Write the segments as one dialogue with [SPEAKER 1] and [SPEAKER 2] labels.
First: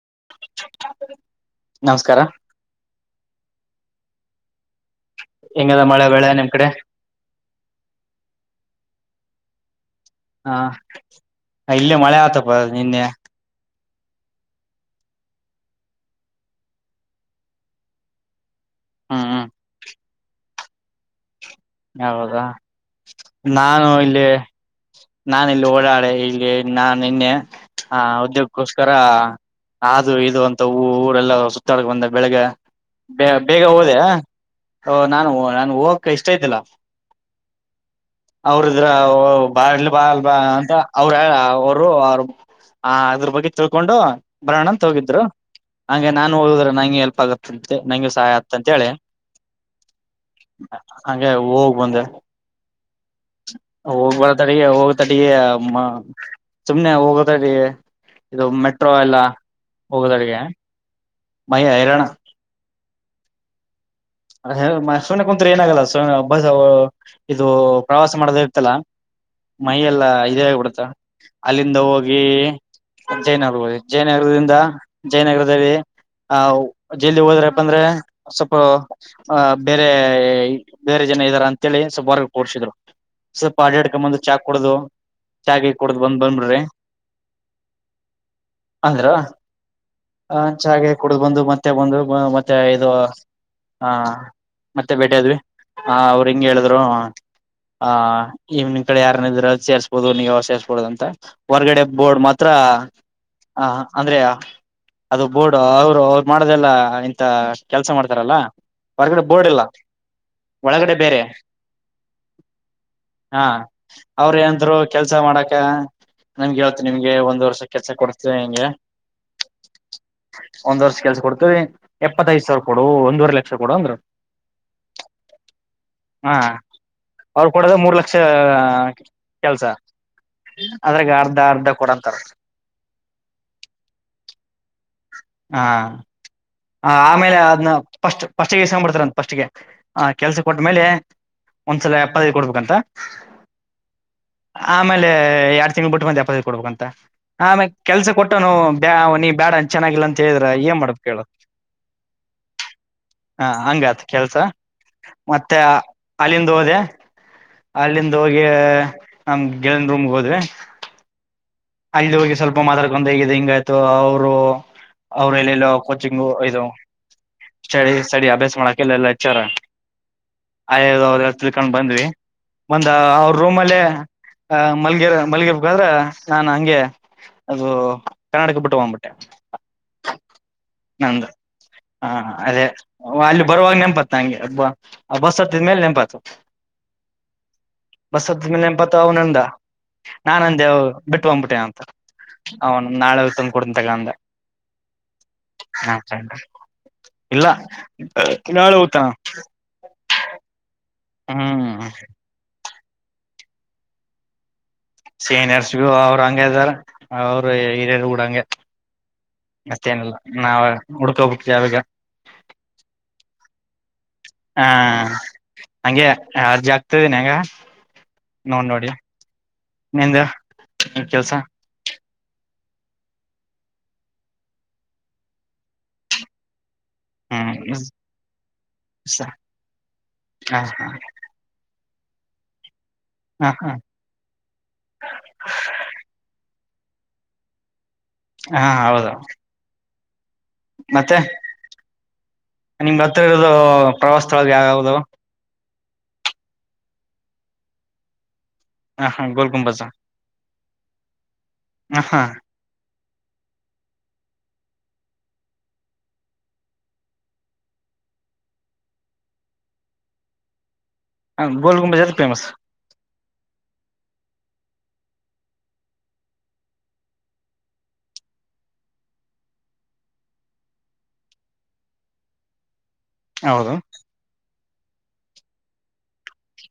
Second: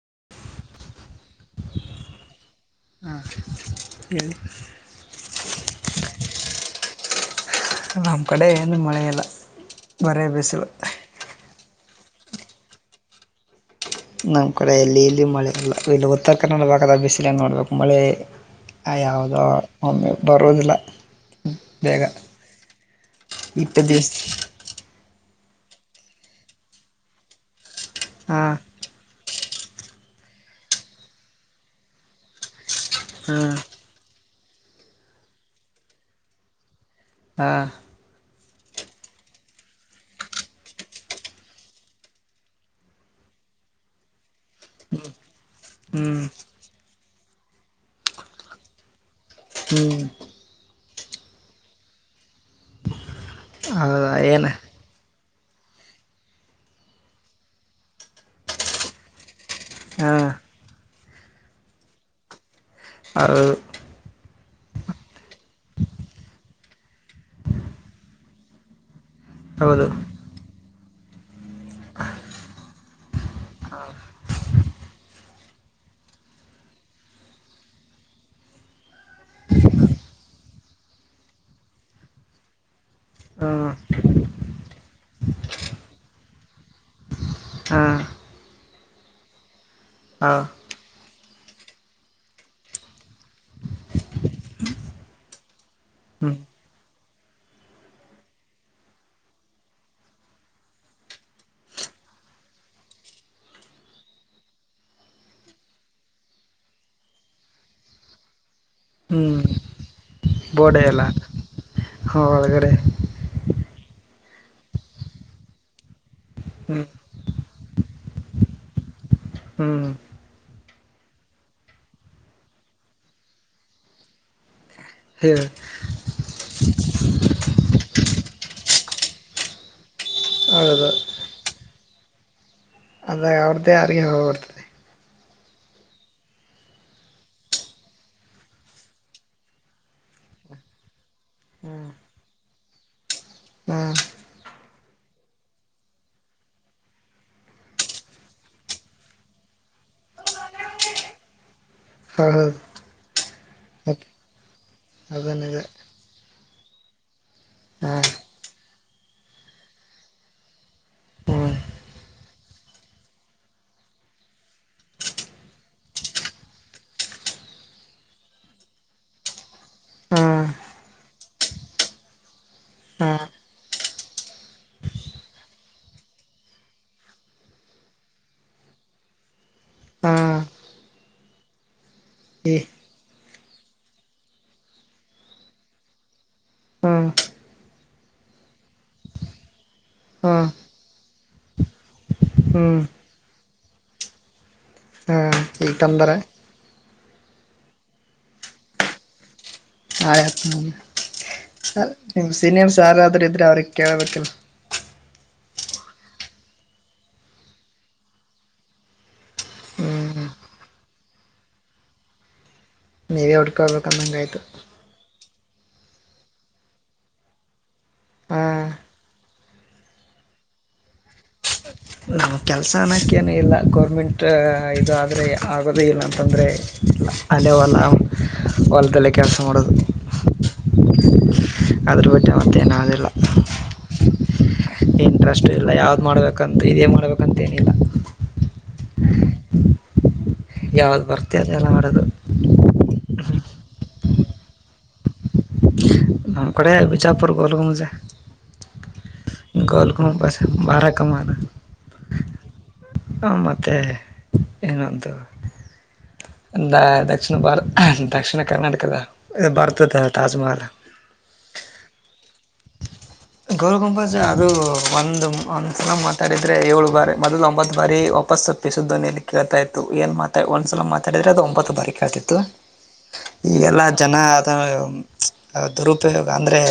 [SPEAKER 1] [unintelligible]
[SPEAKER 2] [unintelligible]
[SPEAKER 1] ನಮಸ್ಕಾರ
[SPEAKER 2] ಹಾ ಹೇಳಿ
[SPEAKER 1] ಹೆಂಗದ ಮಳೆ ಬೆಳೆ ನಿಮ್ಮ್ ಕಡೆ
[SPEAKER 2] [unintelligible] ಬರೆ ಬಿಸ್ಲು
[SPEAKER 1] ಇಲ್ಲೇ ಮಳೆ ಆತಪ ನಿನ್ನೆ
[SPEAKER 2] ನಮ್ಮ ಕಡೆ ಎಲ್ಲಿ ಇಲ್ಲಿ ಮಳೆ ಇರಲ್ಲ ಇಲ್ಲಿ ಉತ್ತರ ಕನ್ನಡ ಭಾಗದ ಬಿಸಿಲ ನೋಡ್ಬೇಕು ಮಳೆ ಆಯ
[SPEAKER 1] ಹ್ಮ್
[SPEAKER 2] ಹೌದ
[SPEAKER 1] ಹ್ಮ್
[SPEAKER 2] ಬರೋದಿಲ್ಲ ಬೇಗ
[SPEAKER 1] ಹೌದಾ
[SPEAKER 2] ಇಪ್ಪತ್ತು
[SPEAKER 1] ನಾನು
[SPEAKER 2] ದಿವಸ
[SPEAKER 1] ಇಲ್ಲಿ ನಾ ಇಲ್ಲಿ ಓಡಾಡೆ ಇಲ್ಲಿ ನಾನ್ ನಿನ್ನೆ ಹಾ
[SPEAKER 2] ಹಾಂ
[SPEAKER 1] ಉದ್ಯೋಗಕ್ಕೋಸ್ಕರ ಅದು ಇದು ಅಂತ ಹೂ ಊರೆಲ್ಲ ಸುತ್ತಾಡಕ ಬಂದ ಬೆಳಿಗ್ಗೆ ಬ
[SPEAKER 2] ಹಾಂ
[SPEAKER 1] ಬೇಗ ಹೋದೆ ಓ ನಾನು ನಾನು ಹೋಗಕ ಇಷ್ಟ ಇದಿಲ್ಲ
[SPEAKER 2] ಹಾ
[SPEAKER 1] ಅವ್ರ ಇದ್ರ ಬಾ ಬಾ ಬಾ ಅಂತ ಅವ್ರ ಅವರು ಅವ್ರ ಆ ಅದ್ರ ಬಗ್ಗೆ ತಿಳ್ಕೊಂಡು ಬರಣ ಅಂತ್ ಹೋಗಿದ್ರು ಹಂಗೆ
[SPEAKER 2] ಹ್ಞೂ
[SPEAKER 1] ನಾನ್ ಹೋಗುದ್ರ ನಂಗೆ ಎಲ್ [unintelligible] ನಂಗೆ ಸಹಾಯ ಆತಂತ ಹೇಳಿ
[SPEAKER 2] ಹ್ಮ್
[SPEAKER 1] ಹಾಗೆ ಹೋಗ್ ಬಂದೆ
[SPEAKER 2] ಹೌದಾ ಏನು
[SPEAKER 1] ಹೋಗ್ಬರ್ತಾರೆ ಹೋಗ್ತಾರೆ ಇ ಏ ಹ್ಮ್ ಸುಮ್ನೆ ಹೋಗದ ರೀ ಇದು ಮೆಟ್ರೋ ಎಲ್ಲ ಡಿ
[SPEAKER 2] ಹಾಂ
[SPEAKER 1] ಹೋಗದಾಗೀಗ ಮಹಿ ಹೈರಾಣ
[SPEAKER 2] ಹೌದು
[SPEAKER 1] ಸುಮ್ಮನೆ ಕುಂತ್ರೂ ಏನಾಗಲ್ಲ ಸ ಹಬ್ಬ ಇದು ಪ್ರವಾಸ ಮಾಡದ ಇರ್ತಲ್ಲ
[SPEAKER 2] ಹೌದು
[SPEAKER 1] ಮೈಯೆಲ್ಲಾ ಇದೇಗಬಡುತ್ತಾ ಅಲ್ಲಿಂದ ಹೋಗಿ ಜಯನಗರ ಹಿ ಜಯನಗರದಿಂದ ಜಯನಗರದಲ್ಲಿ ಆಹ ಹಾ ಯಾಕಂದ್ರೆ ಸ್ವಲ್ಪ ಆ ಬೇರೆ ಬೇರೆ ಜನ ಇದ್ದಾರ ಅಂತೇಳಿ ಸ್ವಲ್ಪ ಹೊರ್ಗ ಕೂಡ್ಸಿದ್ರು ಸ್ವಲ್ಪ
[SPEAKER 2] ಹಾಂ
[SPEAKER 1] ಅಡ್ ಅಡ್ಕ್ಯಾಂಡ್ ಬಂದು ಚಾ ಕುಡುದು ಚಾ ಗೀ ಕುಡ್ದ್ ಬಂದ್ ಬಂದ್ಬಿಡ್ರಿ
[SPEAKER 2] ಹಾಂ
[SPEAKER 1] ಅಂದ್ರ ಆ
[SPEAKER 2] ಹಾಂ
[SPEAKER 1] ಚಾಗೆ ಕುಡ್ದ್ ಬಂದು ಮತ್ತೆ ಬಂದು ಮತ್ತೆ ಇದು ಹ ಮತ್ತೆ ಬೇಟದ್ವಿ ಹ ಅವ್ರು
[SPEAKER 2] ಹ್ಞೂ
[SPEAKER 1] ಹಿಂಗ್ ಹೇಳಿದ್ರು ಆ ಈವ್ನಿಂಗ್ ಕಡೆ ಯಾರನ ಇದ್ರ ಅ ಸೇರ್ಸ್ಬೋದು ನೀವು ಸೇಸ್ಬೋದು ಅಂತ ಹೊರ್ಗಡೆ ಬೋರ್ಡ್ ಮಾತ್ರ ಹ ಅಂದ್ರೆ ಅದು ಬೋರ್ಡ್ ಅವರು ಅವರು ಮಾಡದೆಲ್ಲ ಇಂತ ಕೆಲ್ಸ ಮಾಡ್ತಾರಲ್ಲ ಹೊರಗಡೆ ಬೋರ್ಡ್ ಇಲ್ಲ.
[SPEAKER 2] ಬೋಡ
[SPEAKER 1] ಒಳಗಡೆ
[SPEAKER 2] ಎಲ್ಲ
[SPEAKER 1] ಬೇರೆ
[SPEAKER 2] ಹಾ ಒಳಗಡೆ
[SPEAKER 1] ಹಾ ಅವ್ರ ಏಂತರು ಕೆಲ್ಸ ಮಾಡಕ ನಮ್ಗೆ
[SPEAKER 2] ಹ್ಞೂ
[SPEAKER 1] ಯಾವತ್ತು ನಿಮ್ಗೆ ಒಂದ್ ವರ್ಷ ಕೆಲ್ಸ ಕೊಡ್ಸ್ತೀವಿ ಹೆಂಗೆ
[SPEAKER 2] ಹ್ಞೂ
[SPEAKER 1] ಒಂದ್ ವರ್ಷ ಕೆಲ್ಸ ಕೊಡ್ತವಿ ಎಪ್ಪತ್ತ ಐದ್ ಸಾವಿರ ಕೊಡು ಒಂದುವರ್ ಲಕ್ಷ ಕೊಡು ಅಂದ್ರ
[SPEAKER 2] ಹ್ಮ
[SPEAKER 1] ಹಾಂ ಅವ್ರ ಕೊಡದೆ ಮೂರ್ ಲಕ್ಷ ಕೆಲ್ಸ
[SPEAKER 2] ಹೌದು
[SPEAKER 1] ಅದ್ರಾಗ ಅರ್ಧ ಅರ್ಧ ಕೊಡಂತಾರ
[SPEAKER 2] ಅವ್ರ್ದೇ ಯಾರಿಗೆ ಹೋಗ್ಬರ್ತದೆ
[SPEAKER 1] ಹಾ ಹ ಆಮೇಲೆ ಅದ್ನ ಫಸ್ಟ್ ಫಸ್ಟ್ಗೆ ಈಸ್ೊಂಡ್ಬಡ್ತಾರಂತ ಫಸ್ಟ್ಗೆ ಆ ಕೆಲ್ಸ ಕೊಟ್ಟ್ಮೇಲೆ
[SPEAKER 2] ಹ್ಞೂ
[SPEAKER 1] ಒಂದ್ಸಲ ಎಪ್ಪತ್ತೈದು ಕೊಡ್ಬೇಕಂತ
[SPEAKER 2] ಹಾ
[SPEAKER 1] ಆಮೇಲೆ ಎರಡ್ ತಿಂಗಳ ಬಿಟ್ಟ ಮಂದ ಕೆಲಸ ಕೊಟ್ಟ ಮೇಲೆ ಎಪ್ಪತ್ತೈದು ಕೊಡ್ಬೇಕಂತ ಆಮೇ ಕೆಲ್ಸ ಕೊಟ್ಟನು ಬ ನೀ ಬ್ಯಾಡ ಚೆನ್ನಾಗಿಲ್ಲ ಅಂತ ಹೇಳಿದ್ರ ಏನ್ ಮಾಡ್ಬೇಕ ಹೇಳ
[SPEAKER 2] ಹ ಹ
[SPEAKER 1] ಹಾ ಹಂಗತ್ ಕೆಲ್ಸ ಮತ್ತೆ
[SPEAKER 2] ಅದನದ
[SPEAKER 1] ಅಲ್ಲಿಂದ ಹೋದೆ
[SPEAKER 2] ಹಾ
[SPEAKER 1] ಅಲ್ಲಿಂದ ಹೋಗಿ ನಮ ಗೆಳಯನ್ ರೂಮ್ಗೆ ಹೋದ್ವಿ
[SPEAKER 2] ಹ್ಮ್
[SPEAKER 1] ಅಲ್ಲಿಂದ್ ಹೋಗಿ ಸ್ವಲ್ಪ ಮಾತಾಡ್ಕೊಂಡ ಹಗ ಹಿಂಗ ಆಯ್ತು ಅವರು ಅವ್ರ ಎಲ್ಲಲ್ಲೋ ಕೋಚಿಂಗ ಇದು ಸ್ಟಡಿ ಸ್ಟಡಿ ಅಭ್ಯಾಸ ಮಾಡಕಲ್ಲ ಎಲ್ಲ ಹೆಚ್ಚಾರ
[SPEAKER 2] ಹಾ
[SPEAKER 1] ತಿಳ್ಕೊಂಡ್ ಬಂದ್ವಿ ಒಂದ
[SPEAKER 2] ಹಾ
[SPEAKER 1] ಅವ್ರ ರೂಮ್ ಅಲ್ಲೇ ಮಲ್ಗ ಮಲ್ಗಎರಬೇಕಾದ್ರ ನಾ ಕೇಳಿದ ಹಂಗೆ ಅದು ಕನ್ನಡ್ಕ ಬಿಟ್ಟು ಹೋಗ್ಬಿಟ್ಟೆ
[SPEAKER 2] ಹಾ
[SPEAKER 1] ನಂದ ಹ
[SPEAKER 2] ಈ
[SPEAKER 1] ಅದೇ ಅಲ್ಲಿ ಬರುವಾಗ ನೆಪತ್ ನಂಗೆ ಬಸ್ ಹತ್ತಿದ್ಮೇಲೆ ನೆಂಪತ್
[SPEAKER 2] ಹ್ಮ್
[SPEAKER 1] ಬಸ್ ಹತ್ತಿದ್ಮೇಲೆ ನೆಪತ್ತು ಅವನಂದ
[SPEAKER 2] ಹ್ಮ್
[SPEAKER 1] ನಾಾನಂದೇವ ಬಿಟ್ಟು ಬಂದ್ಬಿಟ್ಟೆ ಅಂತ
[SPEAKER 2] ಹ್ಮ್
[SPEAKER 1] ಅವನು ನಾಳೆ ತಂದುಕಡಂತಗಂದ
[SPEAKER 2] ಹಾ ಈಗ
[SPEAKER 1] ಹಾ
[SPEAKER 2] ತಂದಾರ
[SPEAKER 1] [unintelligible] ಇಲ್ಲ ನಾಳೆ ಹೋತಾನ.
[SPEAKER 2] ಆಯತ್ [unintelligible] ಯಾರಾದರು ಇದ್ರೆ ಅವ್ರಿಗ್ ಕೇಳ್ಬೇಕಲ್ಲ?
[SPEAKER 1] ಸೀನಿಯರ್ಸ್ಗು ಅವರು ಹಂಗ ಇದಾರ ಅವರು ಹಿರಿಯರು ಉಡಂಗೆ ಮತ್ತೇನಿಲ್ಲ
[SPEAKER 2] ಹ್ಮ್
[SPEAKER 1] ನಾವ್ ಹುಡ್ಕೊಂಬೇಕ್ ಇವಾಗ
[SPEAKER 2] ಡ [unintelligible] ತಂದಂಗಾಯ್ತು [unintelligible]
[SPEAKER 1] ಹಂಗೆ ಯಾರ್ ಜಾಗಗ್ತದಿನಿ ಹೆಂಗ
[SPEAKER 2] ಹಾ
[SPEAKER 1] ನೋ ನೋಡಿ ನಿಂದ ಕೆಲ್ಸ
[SPEAKER 2] ನಮ್ಮ ಕೆಲಸ ಅನ್ನೋಕ್ಕೇನು ಇಲ್ಲ ಗೌರ್ಮೆಂಟ್ ಇದು ಆದ್ರೆ ಆಗೋದೇ ಇಲ್ಲ ಅಂತಂದರೆ
[SPEAKER 1] ಹ್ಮ್
[SPEAKER 2] ಅಲ್ಲೇ ಹೊಲ ಹೊಲದಲ್ಲೇ ಕೆಲಸ ಮಾಡೋದು ಅದ್ರ ಬಟ್ಟ ಮತ್ತೇಏನಾದರು
[SPEAKER 1] ಹ ಹ
[SPEAKER 2] ಇಂಟ್ರೆಸ್ಟ್ ಇಲ್ಲ ಯಾವ್ದ್ ಮಾಡ್ಬೇಕು ತಂದು ಇದೇ ಮಾಡ್ಬೇಕಂತೇನಿಲ್ಲ
[SPEAKER 1] ಹಾ ಹೌದು
[SPEAKER 2] ಯಾವ್ದ್
[SPEAKER 1] ಮತ್ತೆ
[SPEAKER 2] ಬರ್ತಿ ಅದೆಲ್ಲ ಆಡೋದು
[SPEAKER 1] ನಿಮ್ದ ಹತ್ರ ಇರದು ಪ್ರವಾಸ ಸ್ಥಳ ಯಾವ್ ಯಾವದುದು
[SPEAKER 2] ನಮ್ ಕಡೆ ಬಿಜಾಪುರ್ ಗೋಲ್ ಗುಂಬಜ್
[SPEAKER 1] ಹ ಹಾ ಗೋಲ್ ಗುಂಬಜ
[SPEAKER 2] ಗಲ್ಕ ಪ ಭಾರಾ ಕಾಮಾವಲ್ಲ
[SPEAKER 1] ಹ ಹಾ
[SPEAKER 2] ಹ ಮತ್ತೆ ಇನೊಂದು ಅ ದಕ್ಷಿಣ ಭಾರತ್ ದಕ್ಷಿಣ ಕರ್ನಾಟಕದ ಭಾರತದ ತಾಜ್ಮಹಲ್
[SPEAKER 1] ಹಾ ಗೋಲ್ ಗುಂಬಜ್ ಎದಕ್ಕೆ ಫೇಮಸ್
[SPEAKER 2] ಗೋಲ್ ಗುಂಬಜ್ ಅದು ಒಂದು ಒಂದ್ಸಲ ಮಾತಾಡಿದ್ರೆ ಏಳು ಬಾರಿ ಮೊದಲು ಒಂಬತ್ತು ಬಾರಿ ವಾಪಸ್ಸುಪ್ಪಿಸುದ್ದನಲ್ಲಿ ಕೇಳ್ತಾ ಇತ್ತು ಏನ್ ಮಾತಾ ಒಂದ್ಸಲ ಮಾತಾಡಿದ್ರೆ ಅದು ಒಂಬತ್ತು ಬಾರಿ ಕೇಳ್ತಿತ್ತು
[SPEAKER 1] ಹೌದು
[SPEAKER 2] ಈಗೆಲ್ಲಾ ಜನ ದುರುಪಯೋಗ ಅಂದರೆ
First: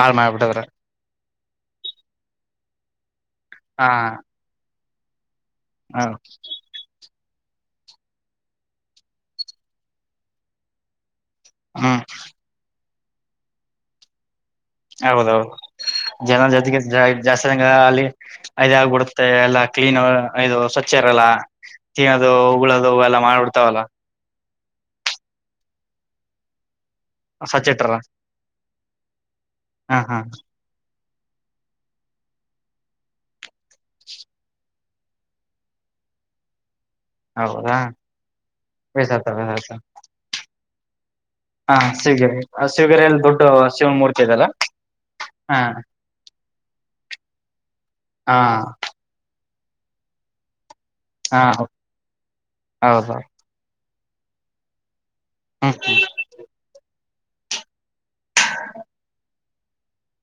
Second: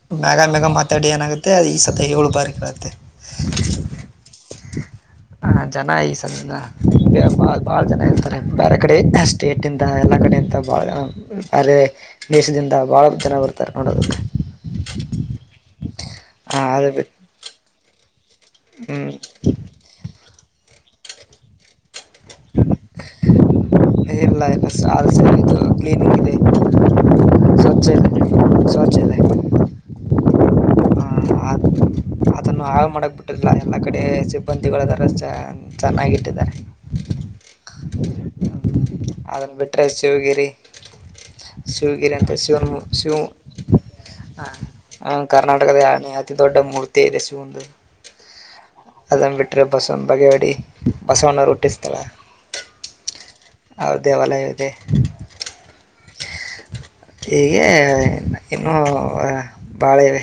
[SPEAKER 1] ಹಾಳ್
[SPEAKER 2] ಮ್ಯಾಗ
[SPEAKER 1] ಮಾಡ್ಬಿಟ್ಟದ್ರ
[SPEAKER 2] ಮ್ಯಾಗ ಮಾತಾಡಿ ಏನಾಗುತ್ತೆ ಅ ಅ ಈ ಸತಿ ಏಳು ಬಾರಿ ಕೇಳುತ್ತೆ
[SPEAKER 1] ಹಾ
[SPEAKER 2] ಹ ಜನ ಈ ಸಾಲಿನಿಂದ ಬಾಳ ಜನ ಇರ್ತಾರೆ ಬೇರೆ ಕಡೆ ಸ್ಟೇಟ್ ಇಂದ ಎಲ್ಲಾ ಕಡೆ ಇಂತ ಬಾಳ ಜನ ಅರೆ
[SPEAKER 1] ಹ್ಮ್
[SPEAKER 2] [inaudible] ಭಾಳ ಜನ ಬರ್ತಾರೆ ನೋಡೋದಕ್ಕೆ
[SPEAKER 1] ಹೌದೌದು ಜನ
[SPEAKER 2] ಹ
[SPEAKER 1] ಜೊತೆಗೆ
[SPEAKER 2] ಅದು ಬಿಟ್ಟ
[SPEAKER 1] ಜಾಸ್ತಿ ಅಲ್ಲಿ ಅದ್
[SPEAKER 2] ಹ್ಮ್
[SPEAKER 1] ಆಗ್ಬಿಡುತ್ತೆ ಎಲ್ಲಾ ಕ್ಲೀನ್ ಇದು ಚ್ಚರಲ್ಲ ತಿನ್ನೋದು ಹೂಗಳೋದು ಎಲ್ಲಾ ಮಾಡ್ಬಡ್ತಾವಲ್ಲ
[SPEAKER 2] ಹಲ್ಲ ಇಲ್ಲ ಸಾಲಸ ಕ್ಲನ್
[SPEAKER 1] ಸ್ವಚ್ಛ ಇಟ್ಟಾರ
[SPEAKER 2] ಸ್ವಚಲ್ಲ ಸ್ವಚಲ
[SPEAKER 1] ಹಾ ಹಾ
[SPEAKER 2] [inaudible] ಅದನ್ನು ಹಾಳೆ ಮಾಡಕ್ ಬಿಟ್ಟಿಲ್ಲ ಎಲ್ಲ ಕಡೆ ಸಿಬ್ಬಂದಿಗಳು ಇದಾರ ಚ ಚೆನ್ನಾಗಿಟ್ಟಿದ್ದಾರೆ
[SPEAKER 1] ಹೌದಾ ಬೇಸತ
[SPEAKER 2] ಅದನ್
[SPEAKER 1] ಬೇಸತ
[SPEAKER 2] ಬಿಟ್ರೆ ಶಿವಗಿರಿ
[SPEAKER 1] ಹಾ
[SPEAKER 2] ಶಿವಗಿರಿ ಅಂತ ಶಿವನ್ ಶ
[SPEAKER 1] ಶಿವಗಿರಿಯಲ್ಲಿ ದೊಡ್ಡ ಶಿವನ ಮೂರ್ತಿ ಇದೆಲ್ಲ ಹಾ
[SPEAKER 2] ಕರ್ನಾಟಕದ ಅತಿ ದೊಡ್ಡ ಮೂರ್ತಿ ಇದೆ ಶಿವನದ
[SPEAKER 1] ಹಾ
[SPEAKER 2] ಅದುನ್ ಬಿಟ್ರೆ ಬಸವನ್ ಬಾಗೆೇವಾಡಿ
[SPEAKER 1] ಹಾ
[SPEAKER 2] ಬಸವಣ್ಣ ರೊಟ್ಟಿಸ್ತಳ
[SPEAKER 1] ಹೌದು
[SPEAKER 2] ಅವು ದೇವಾಲಯ ಇದೆ
[SPEAKER 1] ಹ್ಮ್
[SPEAKER 2] ಹೀಗೆ ಇನ್ನುೂ ಬಾಳ ಇವೆ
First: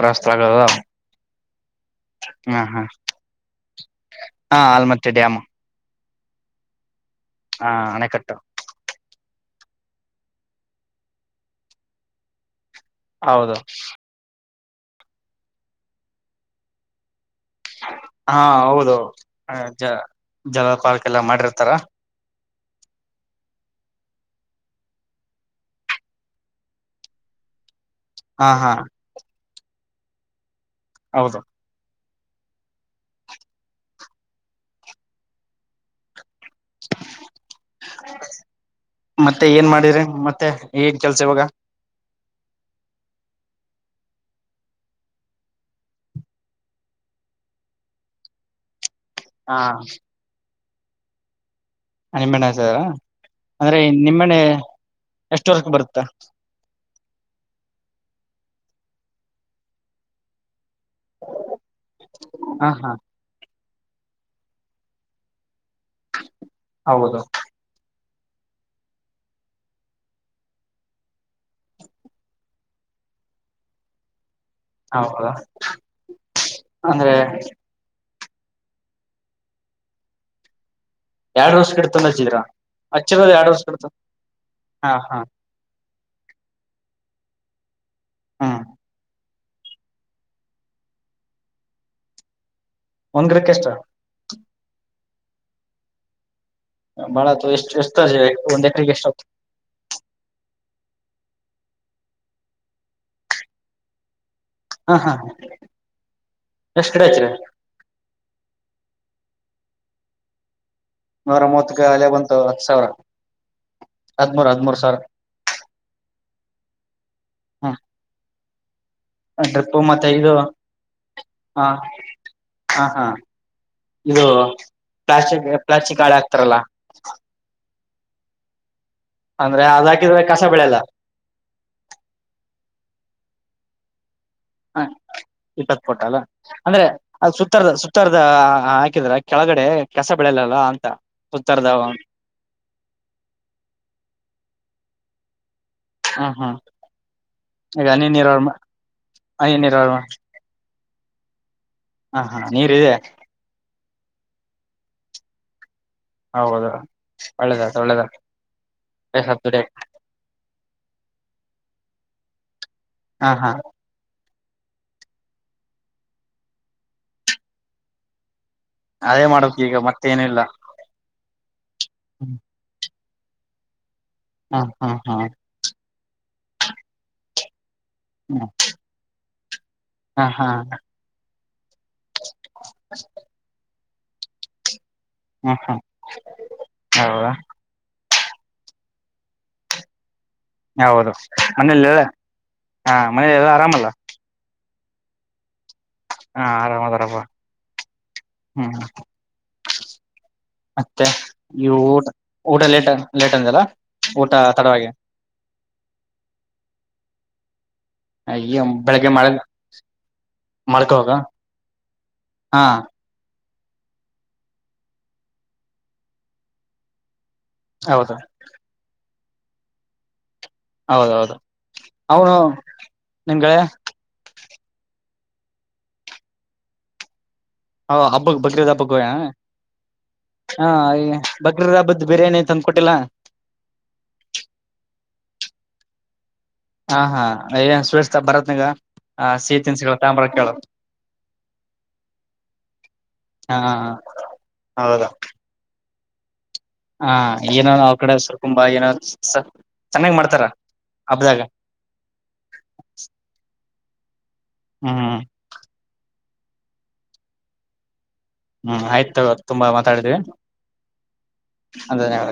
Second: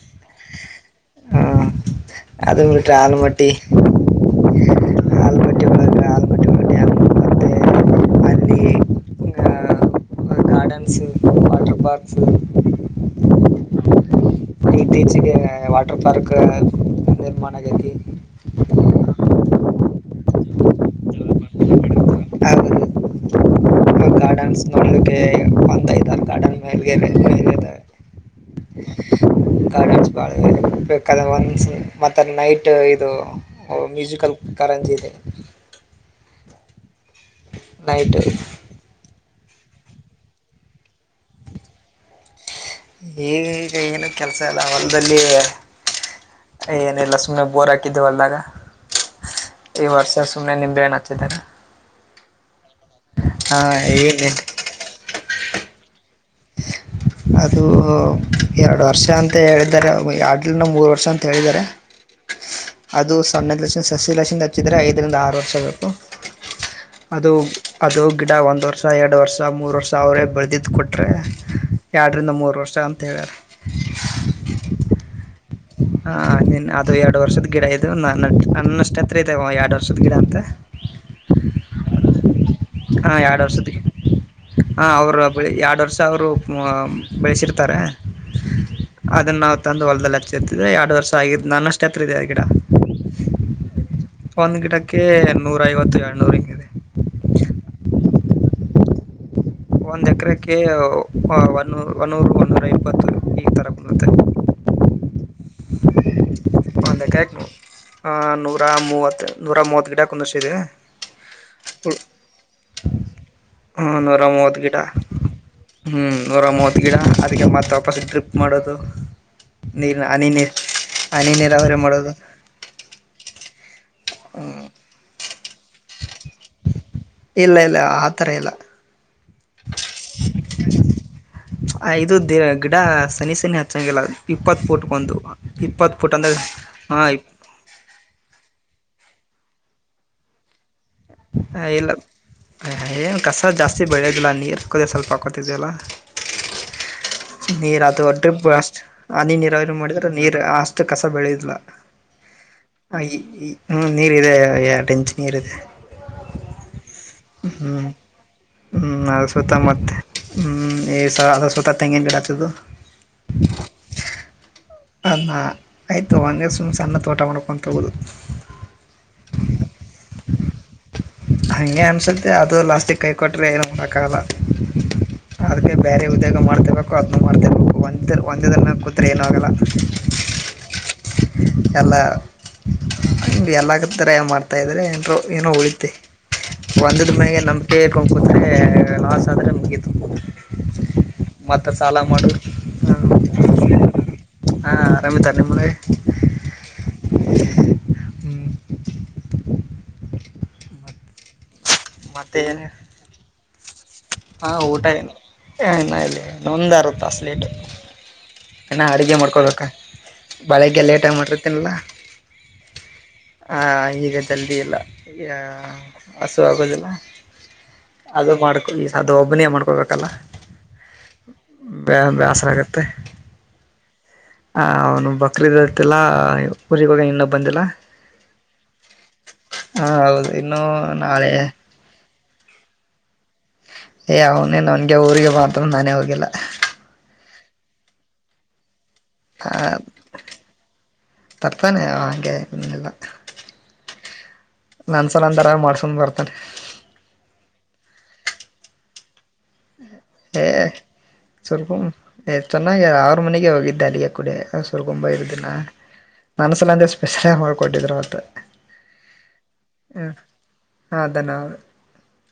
[SPEAKER 1] ಪ್ರಸ್ತ ಆಗದ
[SPEAKER 2] ಹ್ಮ್.
[SPEAKER 1] ಹಾ
[SPEAKER 2] ಅದು
[SPEAKER 1] ಹಾ ಹ
[SPEAKER 2] ಬಿಟ್ರೆ ಆಲಮಟ್ಟಿ
[SPEAKER 1] ಆಲಮತ್ತೆ ಡ್ಯಾಮ್
[SPEAKER 2] ಆಲಮಟ್ಟಿ ಒಳಗೆ ಆಲಮಟ್ಟಿ ಒಳಗೆ ಡ್ಯಾಮ್ ಮತ್ತೆ
[SPEAKER 1] ಹಾ ಅಣೆಕಟ್ಟು
[SPEAKER 2] ಅಲ್ಲಿ ಗಾರ್ಡನ್ಸು, ವಾಟ್ರು ಪಾರ್ಕ್ಸು
[SPEAKER 1] ಹೌದು
[SPEAKER 2] ಇತ್ತೀಚ್ಗೆ ವಾಟರ್ ಪಾರ್ಕು ನಿರ್ಮಾಣ ಆಗೈತಿ
[SPEAKER 1] ಹಾ ಹೌದು ಜ ಜಲ ಪಲ್ಕ ಎಲ್ಲ ಮಾಡಿರ್ತಾರ
[SPEAKER 2] ಹಾಗೂ ಗಾರ್ಡನ್ಸ್ ನೋಡ್ಲಿಕ್ಕೆ ಒಂದಐ್ತ ಗಾರ್ಡನ್ ಮೇಗೆ
[SPEAKER 1] ಹಾ ಹಾ
[SPEAKER 2] ಕಾರರಜ ಬೇಕ್
[SPEAKER 1] ಹೌದು
[SPEAKER 2] ಕದವನ್ಶಿಲೆ ಮತ್ತದು ನೈಟ್ ಇದು ಹು ಮ್ಯೂಸಿಕಲ್ ಕಾರಂಜಿ ಇದೆ. ನೈಟ್
[SPEAKER 1] ಮತ್ತೆ ಏನ್ ಮಾಡಿರಿ, ಮತ್ತೆ ಏನ್ ಕೆಲ್ಸ ಇವಾಗ?
[SPEAKER 2] ಈಗ ಏನು ಕೆಲಸ ಇಲ್ಲ, ವಲ್ದಲ್ಲಿ ಏನಿಲ್ಲ ಸುಮ್ನೆ ಬೋರ್ ಹಾಕಿದ್ದೆ ವಲ್ದಾಗ.
[SPEAKER 1] ಹಾ
[SPEAKER 2] ಈ ವರ್ಷ ಸುಮ್ನೆ ನಿ ಬಾನಚ್ಚಿದರ
[SPEAKER 1] ನಿಮ್ಮಣ್ಣಸರ, ಅಂದ್ರೆ
[SPEAKER 2] ಏನಿಲ್ಲ
[SPEAKER 1] ನಿಮ್ಮನೆ ಎಷ್ಟ ವರ್ಕ್ ಬರುತ್ತೆ
[SPEAKER 2] ಅದು ಎರಡು ವರ್ಷ ಅಂತ ಹೇಳಿದ್ದಾರೆ, [unintelligible] ಮೂರು ವರ್ಷ ಅಂತ ಹೇಳಿದ್ದಾರೆ
[SPEAKER 1] ಹಾ ಹಾ
[SPEAKER 2] ಅದು ಸಣ್ಣದ ಸಸ್ಯ ಲಕ್ಷಿ ಹಚ್ಚಿದ್ರೆ ಐದರಿಂದ ಆರು ವರ್ಷ ಬೇಕು
[SPEAKER 1] ಹೌದು
[SPEAKER 2] ಅದು ಅದು ಗಿಡ ಒಂದ್ ವರ್ಷ, ಎರಡ್ ವರ್ಷ ಮೂರು ವರ್ಷ ಅವರೇ ಬೆಳದಿದ್ದು ಕೊಟ್ರೆ, ಎರ್ಡರಿಂದ ಮೂರು ವರ್ಷ ಅಂತೇಳ್ಯಾರ
[SPEAKER 1] [unintelligible]
[SPEAKER 2] ಹಾ ನಿನ್ ಅದು
[SPEAKER 1] ಅಂದ್ರೆ
[SPEAKER 2] ಎರ್ಡು ವರ್ಷದ್ ಗಿಡ ಇದು ಅನ್ನ ಅನ್ನಷ್ಟ ಹತ್ರ ಐತೆ ಎರಡು ವರ್ಷದ ಗಿಡ ಅಂತ
[SPEAKER 1] ಎರಡ್ ವರ್ಷ ಕಡ್ತೊಂಡಚ್ಚಿದ್ರಾ
[SPEAKER 2] ಹಾ ಎರಡು ವರ್ಷದ ಹ
[SPEAKER 1] ಹಾ ಹಾ
[SPEAKER 2] ಅವರು ಬೆಳ ಎರಡು ವರ್ಷ ಅವರು ಬೆಳೆಸಿರ್ತಾರೆ. ತಾರ
[SPEAKER 1] ಹು
[SPEAKER 2] ಅದನ್ನ ನಾವು ತಂದು ಹೊಲಲ್ದಲ್ಲಿ ಹಚ್ಚಿತೆ ಎರಡು ವರ್ಷ ಆಗಿದ್ದು ನನ್ನಷ್ಟು ಯತ್ರ ಇದ್ದ ಆ ಗಿಡ
[SPEAKER 1] ಒಂದ್ರಕ್ಕೆ ಎಷ್ಟ
[SPEAKER 2] ಒಂದ್ ಗಿಡಕ್ಕೆ ನೂರ ಐವತ್ತು ಎರಡ್ ನೂರ ಇಂಗ್ ಇದೆ
[SPEAKER 1] ಬಹಳ ಆತು ಎಷ್ಟೇ ಎಷ್ಟದೆ ಒಂದ ಎಕ್ರಿಗೆ ಎಷ್ಟ ಆತು
[SPEAKER 2] ಒಂದು ಎಕರೆಕ್ಕೆ ಒೂ ಒನ್ನೂರು ಒನ್ನೂರ ಇಪ್ಪತ್ತು ಈ ಥರ ಬಿಳುತ್ತೆ
[SPEAKER 1] ಹಾ ಹಾ ಎಷ್ಟ್
[SPEAKER 2] ಅಂದ
[SPEAKER 1] ಗಿಡ ಹಚ್ಚಿರಿ
[SPEAKER 2] ಕ್ಯಾಕ್ ಆ ನೂರು ನೂರ ಮೂವತ್ ನೂರ ಮೂವತ್ ಗಿಡ ಕುಂದ್ರಿಸಿದಿವಿಯ್.
[SPEAKER 1] ನೂರ ಮೂವತ್ತಕ ಹಲೆ ಬಂತು ಹತ್ತು ಸಾವಿರ.
[SPEAKER 2] ಹ ನೂರ
[SPEAKER 1] ಹದ್ಮೂರ್
[SPEAKER 2] ಮೂವತ್ತು ಗಿಡ
[SPEAKER 1] ಹದ್ಮೂರ್ ಸಾವಿರ
[SPEAKER 2] ಹ್ಮ ನೂರ ಮೂವತ್ತು ಗಿಡ ಅದಕ್ಕೆ ಮತ್ತೆ ವಾಪಸ್ ಡ್ರಿಪ್ ಮಾಡೋದು
[SPEAKER 1] ಹ್ಮ್ ಡ್ರಿಪ್
[SPEAKER 2] ನೀರನ
[SPEAKER 1] ಮತ್ತೆ
[SPEAKER 2] ಹನಿ
[SPEAKER 1] ಇದು
[SPEAKER 2] ನೀರ್ ಹನಿ
[SPEAKER 1] ಹ
[SPEAKER 2] ನೀರಾವರಿ ಮಾಡೋದು.
[SPEAKER 1] ಹ ಹಾ ಇದು ಪ್ಲಾಸ್ಟಿಕ್ ಈಗ ಪ್ಲಾಸ್ಟಿಕ್ ಹಾಳೆ ಆಗ್ತಾರಲ್ಲ
[SPEAKER 2] ಇಲ್ಲ ಇಲ್ಲ ಆತರ ಇಲ್ಲ.
[SPEAKER 1] ಅಂದ್ರೆ ಅದ ಹಾಕಿದ್ರೆ ಕಸ ಬೆಳೆಯೆಲ್ಲಾ.
[SPEAKER 2] ಆ ಇದುದ ಗಿಡ ಸನಿ ಸನಿ ಹಚ್ಚಂಗಿಲ್ಲದ.
[SPEAKER 1] ಹ ಇಪ್ಪತ್ತ್ ಫೂಟ್ ಅಲ್ಲ
[SPEAKER 2] ಅಂದಾಗ
[SPEAKER 1] ಅಂದ್ರೆ
[SPEAKER 2] ಹಾ
[SPEAKER 1] ಅದ್ ಸುತ್ತರ್ದ ಸುತ್ತರ್ದ್ ಅ ಹಾಕಿದ್ರ ಕೆಳಗಡೆ ಕೆಸ ಬೆಳಯೆಲ್ಲ ಅಂತಾ.
[SPEAKER 2] ಹ ಇಲ್ಲ ಏನ್ ಕಸ ಜಾಸ್ತಿ ಬೆಳೆಯೋದಿಲ್ಲ ನೀರು ಹಕೋದ್ರೆ ಸ್ವಲ್ಪ ಗೊತ್ತಿದೆ ಅಲ್ಲಾ.
[SPEAKER 1] ಹಾ ಹಾ.
[SPEAKER 2] ನೀರ್ ಅದು ಡ್ರಿಫ್ ಅಷ್ಟ್ ಹನಿ ನೀರಾವ ಮಾಡಿದ್ರೆ ನೀರ್ ಅಷ್ಟ್ ಕಸ ಬೆಳೆಯೋದಿಲ್ಲಾ.
[SPEAKER 1] ಹಾ ಹಾ ನೀರ್ ಇದೆ
[SPEAKER 2] ಹ್ಮ ನೀರ್ ಇದೆ ಆ ಎರಡು ಇಂಚು ನೀರ್ ಇದೆ
[SPEAKER 1] ಹೌದು ಒಳ್ಳೆದತ ಒಳ್ಳೆದ
[SPEAKER 2] ಹ್ಮ್ ಅ ಸುತ್ತ ಮತ್ತೆ ಹ್ಮ್ ಹ್ಮ್ ಸ್ವ ಅದ ಸ್ವತ ತೆಂಗಿನ ಗಿಡ ಆತದು
[SPEAKER 1] ಹಾ ಹಾ
[SPEAKER 2] ಅನ್ನ ಆಯಿತು ಒಂದೇ ಸುಮ್ಮ್ನೆ ಸಣ್ಣ ತೋಟ ಮಾಡ್ಕೊ ತಗೋದು
[SPEAKER 1] ಅದೇ ಮಾಡಕ್ ಈಗ ಮತ್ತೆ ಏನಿಲ್ಲ
[SPEAKER 2] ಹಂಗೆ ಅನ್ಸತ್ತೆ ಅದು ಲಾಸ್ಟಿಕ್ ಕೈ ಕೊಟ್ಟರೆ ನ ಕಾಲದು ಅತ್
[SPEAKER 1] ಹಾ ಹಾ ಹಾ
[SPEAKER 2] ಅದಕ್ಕೆ ಬೇರೆ ಉದ್ಯೋಗ ಮಾಡ್ತಿರ್ಬೇಕು ಅದನ್ನು ಮಾಡ್ತಿರ್ಬೇಕು ಒಂದ್
[SPEAKER 1] ಹ್ಮ್
[SPEAKER 2] ಒಂದದನ್ನು ಕತ್ರಯಲಾಗ ಹ
[SPEAKER 1] ಹಾ ಹಾ
[SPEAKER 2] ಎಲ್ಲ ಎಲ್ಲ ಗ್ ತರ ಮಾಡ್ತಾ ಇದ್ರಾರೆ ಅ ಏನೋ
[SPEAKER 1] ಹ್ಮ್ ಹ್ಮ್
[SPEAKER 2] ಉಳಿದ್ದೆ ಒಂದದ ಮೇ
[SPEAKER 1] ಹೌದಾ
[SPEAKER 2] ನಂಬಿಕೆಕೊಂಡ್ ಕುೂುದ್ರೆ ಏ ಲಾಸ್ ಆದ್ರೆ ಮುಗಿತು
[SPEAKER 1] ಹೌದು ಮನೇೆಯಲ್ಲಿಲ್ಲ ಹಾ ಮನೇಲಿ ಎಲ್ಲ ಆರಾಮಲ್ಲ
[SPEAKER 2] ಹಾ ಆರಾಮಿತ ನಿಮ್ಗ್
[SPEAKER 1] ಹಾ ಆರಾಮ್ ಅದಾರಪ್ಪ
[SPEAKER 2] ಹ್ಞೂ
[SPEAKER 1] ಹ್ಮ್ ಮತ್ತೆ ಈ ಊಟ್
[SPEAKER 2] ಮತ್ತೆ
[SPEAKER 1] ಊಟ
[SPEAKER 2] ಏನು
[SPEAKER 1] ಲೇಟ್ ಲೇಟ್ ಅಂದಲ್ಲ ಊಟ
[SPEAKER 2] ಹಾ ಊಟ
[SPEAKER 1] ತಡವಾಗಿ
[SPEAKER 2] ಏನು ಇನ್ನ ಇಲ್ಲಿನ್ನೊಂದ್ರುತ್ತ ಅ ಸ್ಲೇಟ್
[SPEAKER 1] ಅಯ್ಯ
[SPEAKER 2] ದಿನ
[SPEAKER 1] ಬೆಳಿಗ್ಗೆ
[SPEAKER 2] ಅಡುಗೆ
[SPEAKER 1] ಮಳೆ
[SPEAKER 2] ಮಾಡ್ಕೊಳ್ಬೇಕ ಬಾಳಗ್ಗೆ
[SPEAKER 1] ಮಲ್ಕೋವಾಗ
[SPEAKER 2] ಲೇಟಾಗಿ ಮಾಡಿರ್ತೀನಿಲ್ಲ
[SPEAKER 1] ಹಾ
[SPEAKER 2] ಹ ಈಗ ಜಲ್ದಿ ಇಲ್ಲ ಹಸು ಆಗೋುದಿಲ್ಲ
[SPEAKER 1] ಹೌದು
[SPEAKER 2] ಅದು ಮಾಡ್ಕೊ ಇಸ್ ಅದು ಒಬ್ಬಿನಯ ಮಾಡ್ೊಬೇಕಲ್ಲ
[SPEAKER 1] ಹೌದೌದು
[SPEAKER 2] ಬ
[SPEAKER 1] ಅವನು
[SPEAKER 2] ಬ್ಯಾಸರಗತ್ತೆ
[SPEAKER 1] ನಿಮ್ ಗೆಳೆಯ
[SPEAKER 2] ಆ ಅವನು ಬ ಕ್ರತೋಗ ಇನ್ನ
[SPEAKER 1] ಹ ಹಬ್ಬಕ್ ಬಕ್ರೀದ್ ಹಬ್ಬಕ್ಕೆ ಹಣ
[SPEAKER 2] ಹ ಹೌದು ಇನ್ನು
[SPEAKER 1] ಹ
[SPEAKER 2] ನಾಳೆ
[SPEAKER 1] ಬಕ್ರೀದ್ ಹಬ್ಬದ ಬಿರಿಯಾನಿ ತಂದಕೊಟ್ಟಿಲ್ಲ
[SPEAKER 2] ಏ ಅವನೇ ನನ್ಗೆ ಊರಿಗೆ ಮಾತ್ರ ನಾನೇ ಹೋಗಿಲ್ಲ
[SPEAKER 1] ಹಾ ಹಾ ಏನ್ ಸವೇರ್ತ ಬರತ್ನಗ
[SPEAKER 2] ಹ ತರ್ತಾನೆ ಹಾಗೆ ಇನ್ನಲ್ಲ
[SPEAKER 1] ಹಾ
[SPEAKER 2] ನನ್ಸ ನ ದರ ಮಾಡ್ಸೊಂಡ್ ಬರ್ತ್ ಹ
[SPEAKER 1] ಹ ಏನೋ ಅವ್ ಕಡೆಸರು ಕುುಂಬಾ ಏನೋ ಚೆನ್ನಾಗ್ ಮಾಡ್ತಾರ
[SPEAKER 2] ಏ
[SPEAKER 1] ಹಬ್ದಾಗ
[SPEAKER 2] ಸ್ವಲ್ಪ ಚೆನ್ನಾಗಿ ಆರು ಮನೆಗೆ ಹೋಗಿದ ಾಲಿಯುಡೆ ಸೊರ್ಗೊ
[SPEAKER 1] ಹ್ಮ್
[SPEAKER 2] ಬಾಯಿ ದಿನ ಮನಸಲ ಅಂದೆ ಸ್ಪೆಷಲ್ ಆಾಗಿ ಮಾಡ್ಕೊಟ್ಟಿದ್ರುವತ್
[SPEAKER 1] ಹ್ಮ್ ಆಯ್ತು ತುಂಬಾ ಮಾತಾಡಿದ್ವಿ
[SPEAKER 2] ಹಾ ಅದನ್ನ
[SPEAKER 1] ಅಂದ್ರೆ ಅ